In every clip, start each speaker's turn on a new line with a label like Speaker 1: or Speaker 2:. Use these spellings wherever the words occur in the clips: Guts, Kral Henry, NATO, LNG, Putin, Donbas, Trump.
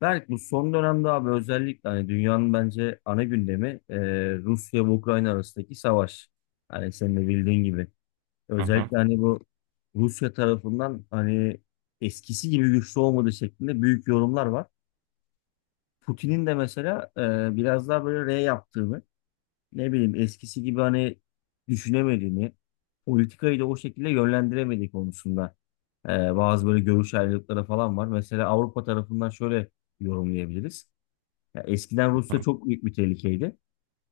Speaker 1: Berk bu son dönemde abi özellikle hani dünyanın bence ana gündemi Rusya ve Ukrayna arasındaki savaş. Hani senin de bildiğin gibi.
Speaker 2: Hı hı, hı
Speaker 1: Özellikle hani bu Rusya tarafından hani eskisi gibi güçlü olmadığı şeklinde büyük yorumlar var. Putin'in de mesela biraz daha böyle R yaptığını, ne bileyim eskisi gibi hani düşünemediğini, politikayı da o şekilde yönlendiremediği konusunda e, bazı böyle görüş ayrılıkları falan var. Mesela Avrupa tarafından şöyle yorumlayabiliriz. Ya eskiden Rusya
Speaker 2: hı.
Speaker 1: çok büyük bir tehlikeydi.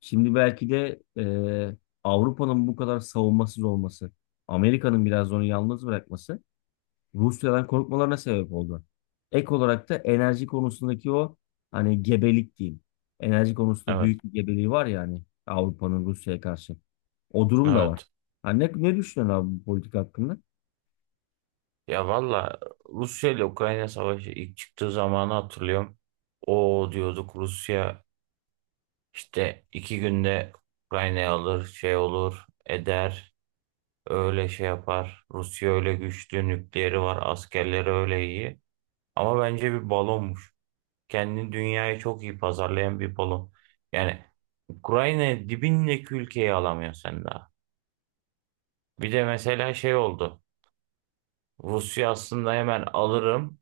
Speaker 1: Şimdi belki de Avrupa'nın bu kadar savunmasız olması, Amerika'nın biraz onu yalnız bırakması Rusya'dan korkmalarına sebep oldu. Ek olarak da enerji konusundaki o hani gebelik diyeyim. Enerji konusunda
Speaker 2: Evet,
Speaker 1: büyük bir gebeliği var ya hani Avrupa'nın Rusya'ya karşı. O durum da var.
Speaker 2: evet.
Speaker 1: Ha, ne düşünüyorsun abi bu politika hakkında?
Speaker 2: Ya valla Rusya ile Ukrayna savaşı ilk çıktığı zamanı hatırlıyorum. O diyorduk Rusya işte iki günde Ukrayna'yı alır, şey olur, eder, öyle şey yapar. Rusya öyle güçlü, nükleeri var, askerleri öyle iyi. Ama bence bir balonmuş. Kendini dünyayı çok iyi pazarlayan bir balon. Yani Ukrayna dibindeki ülkeyi alamıyor sen daha. Bir de mesela şey oldu. Rusya aslında hemen alırım.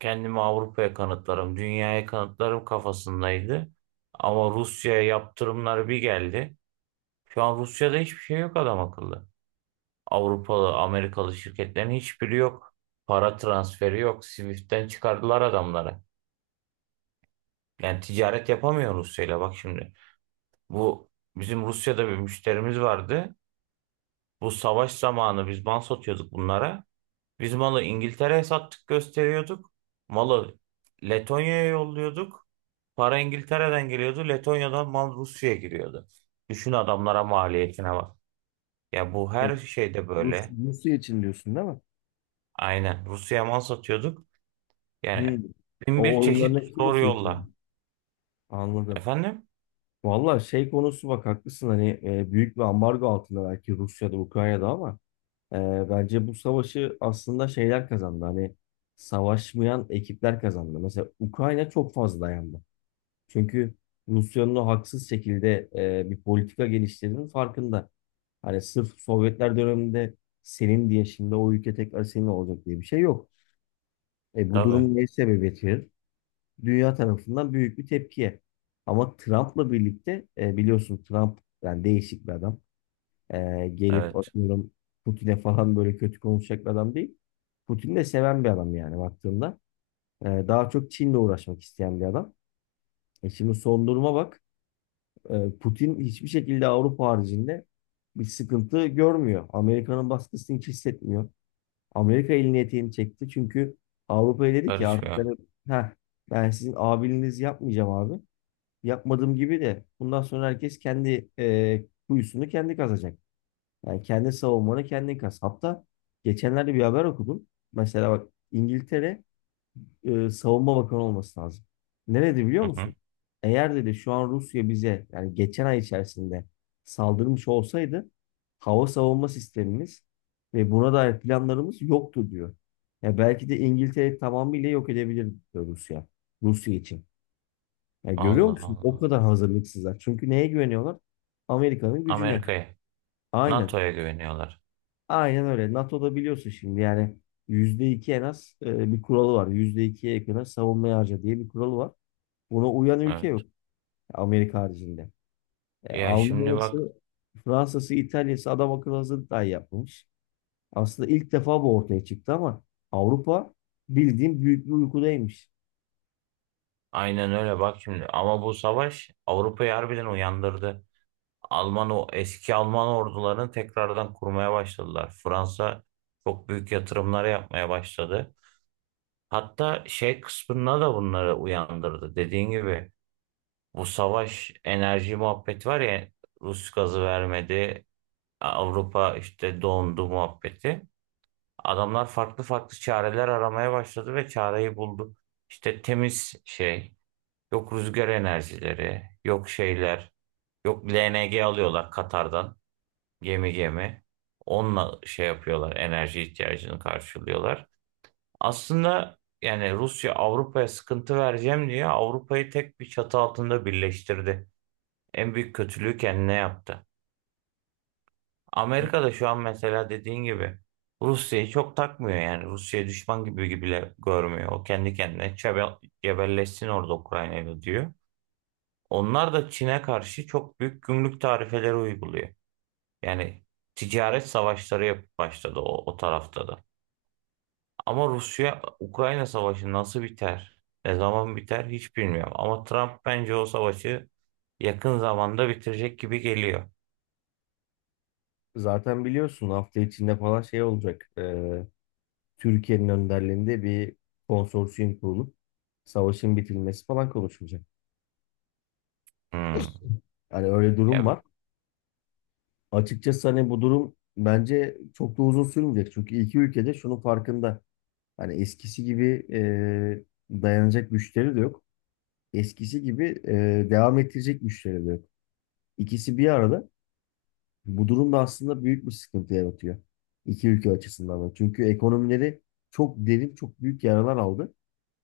Speaker 2: Kendimi Avrupa'ya kanıtlarım, dünyaya kanıtlarım kafasındaydı. Ama Rusya'ya yaptırımlar bir geldi. Şu an Rusya'da hiçbir şey yok adam akıllı. Avrupalı, Amerikalı şirketlerin hiçbiri yok. Para transferi yok. Swift'ten çıkardılar adamları. Yani ticaret yapamıyor Rusya'yla bak şimdi. Bu bizim Rusya'da bir müşterimiz vardı. Bu savaş zamanı biz mal satıyorduk bunlara. Biz malı İngiltere'ye sattık gösteriyorduk. Malı Letonya'ya yolluyorduk. Para İngiltere'den geliyordu. Letonya'dan mal Rusya'ya giriyordu. Düşün adamlara maliyetine bak. Ya bu
Speaker 1: Evet,
Speaker 2: her şeyde
Speaker 1: Rus,
Speaker 2: böyle.
Speaker 1: Rusya için diyorsun değil mi?
Speaker 2: Aynen. Rusya'ya mal satıyorduk. Yani
Speaker 1: Hı.
Speaker 2: bin bir
Speaker 1: O
Speaker 2: çeşit
Speaker 1: oyunların hepsi
Speaker 2: zor
Speaker 1: Rusya
Speaker 2: yolla.
Speaker 1: için. Anladım.
Speaker 2: Efendim?
Speaker 1: Valla şey konusu bak haklısın hani büyük bir ambargo altında belki Rusya'da Ukrayna'da ama e, bence bu savaşı aslında şeyler kazandı hani savaşmayan ekipler kazandı. Mesela Ukrayna çok fazla dayandı. Çünkü Rusya'nın o haksız şekilde bir politika geliştirdiğinin farkında. Hani sırf Sovyetler döneminde senin diye şimdi o ülke tekrar senin olacak diye bir şey yok. Bu
Speaker 2: Tabii.
Speaker 1: durum ne sebebiyet verir? Dünya tarafından büyük bir tepkiye. Ama Trump'la birlikte biliyorsun Trump yani değişik bir adam. Gelip
Speaker 2: Evet.
Speaker 1: atıyorum Putin'e falan böyle kötü konuşacak bir adam değil. Putin'i de seven bir adam yani baktığında. Daha çok Çin'le uğraşmak isteyen bir adam. Şimdi son duruma bak. Putin hiçbir şekilde Avrupa haricinde bir sıkıntı görmüyor. Amerika'nın baskısını hiç hissetmiyor. Amerika elini eteğini çekti. Çünkü Avrupa'ya dedi ki artık
Speaker 2: Karışmıyor.
Speaker 1: ben, heh, ben sizin abiliğinizi yapmayacağım abi, yapmadığım gibi de bundan sonra herkes kendi kuyusunu kendi kazacak. Yani kendi savunmanı kendin kaz. Hatta geçenlerde bir haber okudum. Mesela bak İngiltere savunma bakanı olması lazım. Nerede biliyor
Speaker 2: Hı hı.
Speaker 1: musun? Eğer dedi şu an Rusya bize yani geçen ay içerisinde saldırmış olsaydı hava savunma sistemimiz ve buna dair planlarımız yoktu diyor. Ya belki de İngiltere tamamıyla yok edebilir diyor Rusya. Rusya için. Ya görüyor
Speaker 2: Allah
Speaker 1: musun? O
Speaker 2: Allah.
Speaker 1: kadar hazırlıksızlar. Çünkü neye güveniyorlar? Amerika'nın gücüne.
Speaker 2: Amerika'ya.
Speaker 1: Aynen.
Speaker 2: NATO'ya güveniyorlar.
Speaker 1: Aynen öyle. NATO'da biliyorsun şimdi yani %2 en az bir kuralı var. %2'ye yakın savunmaya harca diye bir kuralı var. Buna uyan ülke
Speaker 2: Evet.
Speaker 1: yok. Amerika haricinde.
Speaker 2: Ya şimdi bak.
Speaker 1: Almanya'sı, Fransa'sı, İtalya'sı adam akıllı hazırlık dahi yapmamış. Aslında ilk defa bu ortaya çıktı ama Avrupa bildiğin büyük bir uykudaymış.
Speaker 2: Aynen öyle bak şimdi. Ama bu savaş Avrupa'yı harbiden uyandırdı. Alman o eski Alman ordularını tekrardan kurmaya başladılar. Fransa çok büyük yatırımlar yapmaya başladı. Hatta şey kısmına da bunları uyandırdı. Dediğin gibi bu savaş enerji muhabbeti var ya, Rus gazı vermedi. Avrupa işte dondu muhabbeti. Adamlar farklı farklı çareler aramaya başladı ve çareyi buldu. İşte temiz şey, yok rüzgar enerjileri, yok şeyler, yok LNG alıyorlar Katar'dan gemi gemi. Onunla şey yapıyorlar, enerji ihtiyacını karşılıyorlar. Aslında yani Rusya Avrupa'ya sıkıntı vereceğim diye Avrupa'yı tek bir çatı altında birleştirdi. En büyük kötülüğü kendine yaptı. Amerika da şu an mesela dediğin gibi Rusya'yı çok takmıyor yani. Rusya'yı düşman gibi bile görmüyor. O kendi kendine cebelleşsin orada Ukrayna'yla diyor. Onlar da Çin'e karşı çok büyük gümrük tarifeleri uyguluyor. Yani ticaret savaşları yapıp başladı o tarafta da. Ama Rusya-Ukrayna savaşı nasıl biter, ne zaman biter hiç bilmiyorum. Ama Trump bence o savaşı yakın zamanda bitirecek gibi geliyor.
Speaker 1: Zaten biliyorsun hafta içinde falan şey olacak. Türkiye'nin önderliğinde bir konsorsiyum kurulup savaşın bitilmesi falan konuşulacak.
Speaker 2: Hmm.
Speaker 1: Yani öyle durum
Speaker 2: Ya,
Speaker 1: var. Açıkçası hani bu durum bence çok da uzun sürmeyecek. Çünkü iki ülkede şunun farkında. Hani eskisi gibi dayanacak güçleri de yok. Eskisi gibi devam ettirecek güçleri de yok. İkisi bir arada. Bu durum da aslında büyük bir sıkıntı yaratıyor. İki ülke açısından da. Çünkü ekonomileri çok derin, çok büyük yaralar aldı.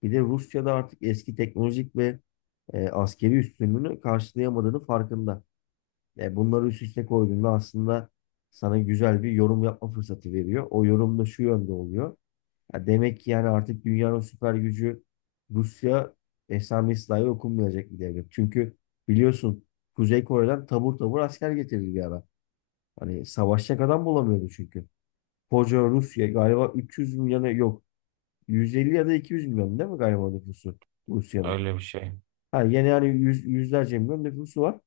Speaker 1: Bir de Rusya'da artık eski teknolojik ve askeri üstünlüğünü karşılayamadığını farkında. Bunları üst üste koyduğunda aslında sana güzel bir yorum yapma fırsatı veriyor. O yorum da şu yönde oluyor. Ya demek ki yani artık dünyanın süper gücü Rusya esamesi dahi okunmayacak bir devlet. Çünkü biliyorsun Kuzey Kore'den tabur tabur asker getirdi bir ara. Hani savaşacak adam bulamıyordu çünkü. Koca Rusya galiba 300 milyona yok. 150 ya da 200 milyon değil mi galiba nüfusu Rusya'nın?
Speaker 2: öyle bir şey.
Speaker 1: Ha, yani yüzlerce milyon nüfusu var.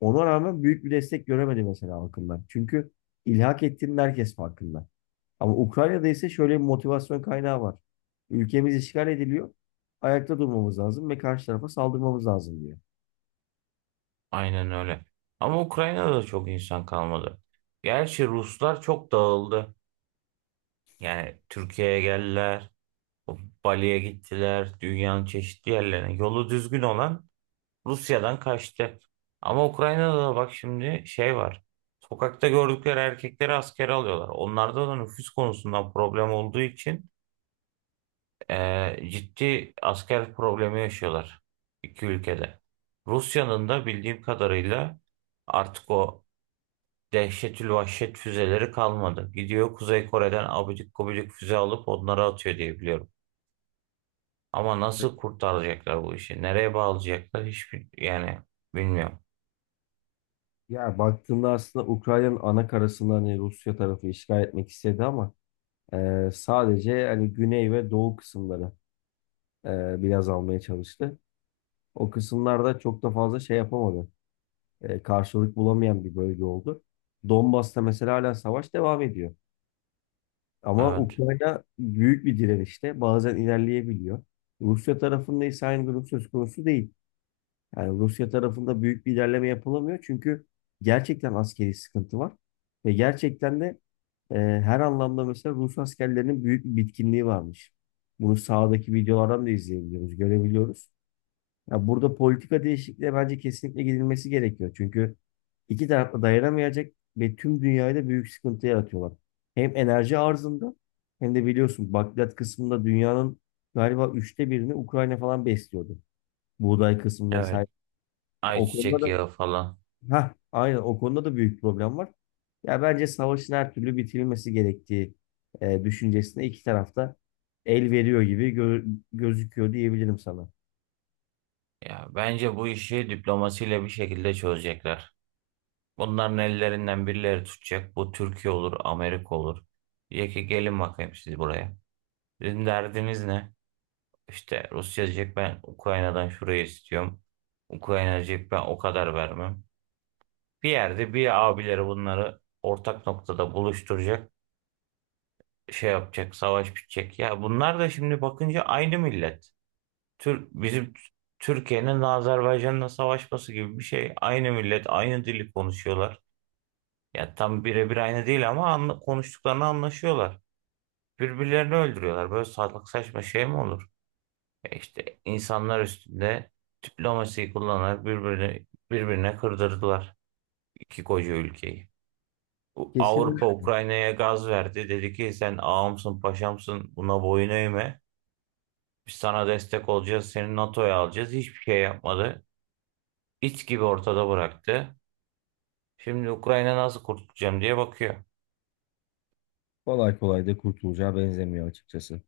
Speaker 1: Ona rağmen büyük bir destek göremedi mesela halkından. Çünkü ilhak ettiğinin herkes farkında. Ama Ukrayna'da ise şöyle bir motivasyon kaynağı var. Ülkemiz işgal ediliyor. Ayakta durmamız lazım ve karşı tarafa saldırmamız lazım diyor.
Speaker 2: Aynen öyle. Ama Ukrayna'da da çok insan kalmadı. Gerçi Ruslar çok dağıldı. Yani Türkiye'ye geldiler. Bali'ye gittiler, dünyanın çeşitli yerlerine. Yolu düzgün olan Rusya'dan kaçtı. Ama Ukrayna'da da bak şimdi şey var. Sokakta gördükleri erkekleri askere alıyorlar. Onlarda da nüfus konusundan problem olduğu için ciddi asker problemi yaşıyorlar iki ülkede. Rusya'nın da bildiğim kadarıyla artık o dehşetül vahşet füzeleri kalmadı. Gidiyor Kuzey Kore'den abidik gubidik füze alıp onları atıyor diye biliyorum. Ama nasıl kurtaracaklar bu işi? Nereye bağlayacaklar? Hiçbir yani bilmiyorum.
Speaker 1: Ya baktığında aslında Ukrayna'nın ana karasını hani Rusya tarafı işgal etmek istedi ama sadece hani güney ve doğu kısımları biraz almaya çalıştı. O kısımlarda çok da fazla şey yapamadı. Karşılık bulamayan bir bölge oldu. Donbas'ta mesela hala savaş devam ediyor. Ama
Speaker 2: Evet.
Speaker 1: Ukrayna büyük bir direnişte bazen ilerleyebiliyor. Rusya tarafında ise aynı durum söz konusu değil. Yani Rusya tarafında büyük bir ilerleme yapılamıyor çünkü gerçekten askeri sıkıntı var. Ve gerçekten de her anlamda mesela Rus askerlerinin büyük bir bitkinliği varmış. Bunu sahadaki videolardan da izleyebiliyoruz, görebiliyoruz. Ya burada politika değişikliğe bence kesinlikle gidilmesi gerekiyor. Çünkü iki taraf da dayanamayacak ve tüm dünyayı da büyük sıkıntı yaratıyorlar. Hem enerji arzında hem de biliyorsun bakliyat kısmında dünyanın galiba 1/3'ünü Ukrayna falan besliyordu. Buğday kısmı
Speaker 2: Evet.
Speaker 1: vesaire. O konuda
Speaker 2: Ayçiçek
Speaker 1: da,
Speaker 2: yağı falan.
Speaker 1: ha aynen, o konuda da büyük problem var. Ya bence savaşın her türlü bitirilmesi gerektiği düşüncesine iki tarafta el veriyor gibi gözüküyor diyebilirim sana.
Speaker 2: Ya bence bu işi diplomasiyle bir şekilde çözecekler. Bunların ellerinden birileri tutacak. Bu Türkiye olur, Amerika olur. Diyecek ki gelin bakayım siz buraya. Sizin derdiniz ne? İşte Rusya diyecek ben Ukrayna'dan şurayı istiyorum. Ukrayna diyecek ben o kadar vermem. Bir yerde bir abileri bunları ortak noktada buluşturacak. Şey yapacak, savaş bitecek. Ya bunlar da şimdi bakınca aynı millet. Tür, bizim Türkiye'nin Azerbaycan'la savaşması gibi bir şey. Aynı millet, aynı dili konuşuyorlar. Ya tam birebir aynı değil ama anla, konuştuklarını anlaşıyorlar. Birbirlerini öldürüyorlar. Böyle salak saçma şey mi olur? E işte insanlar üstünde diplomasiyi kullanarak birbirini birbirine kırdırdılar iki koca ülkeyi. Bu
Speaker 1: Kesin.
Speaker 2: Avrupa Ukrayna'ya gaz verdi. Dedi ki sen ağamsın paşamsın buna boyun eğme. Biz sana destek olacağız, seni NATO'ya alacağız. Hiçbir şey yapmadı. İç gibi ortada bıraktı. Şimdi Ukrayna nasıl kurtulacağım diye bakıyor.
Speaker 1: Kolay kolay da kurtulacağı benzemiyor açıkçası.